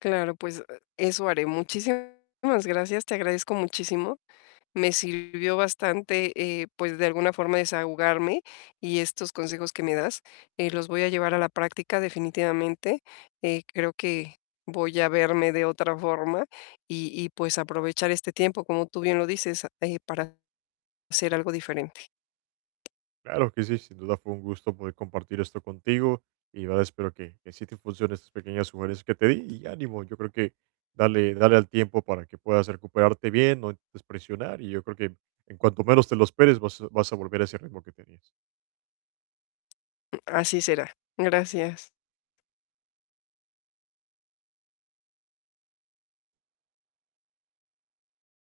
Claro, pues e eso haré. Muchísimas gracias. Te agradezco muchísimo. Me sirvió bastante, eh, pues, de alguna forma, desahogarme, y estos consejos que me das, eh, los voy a llevar a la práctica, definitivamente. Eh, creo que voy a verme de otra forma, y y pues, aprovechar este tiempo, como tú bien lo dices, eh, para hacer algo diferente. Claro que sí. Sin duda, fue un gusto poder compartir esto contigo, y la verdad, espero que que sí te funcionen, estas pequeñas sugerencias que te di, y ánimo. Yo creo, que dale dale al tiempo, para que puedas recuperarte bien. No intentes presionar, y yo creo, que en cuanto menos te lo esperes, vas a vas a volver a ese ritmo que tenías. Así será. Gracias.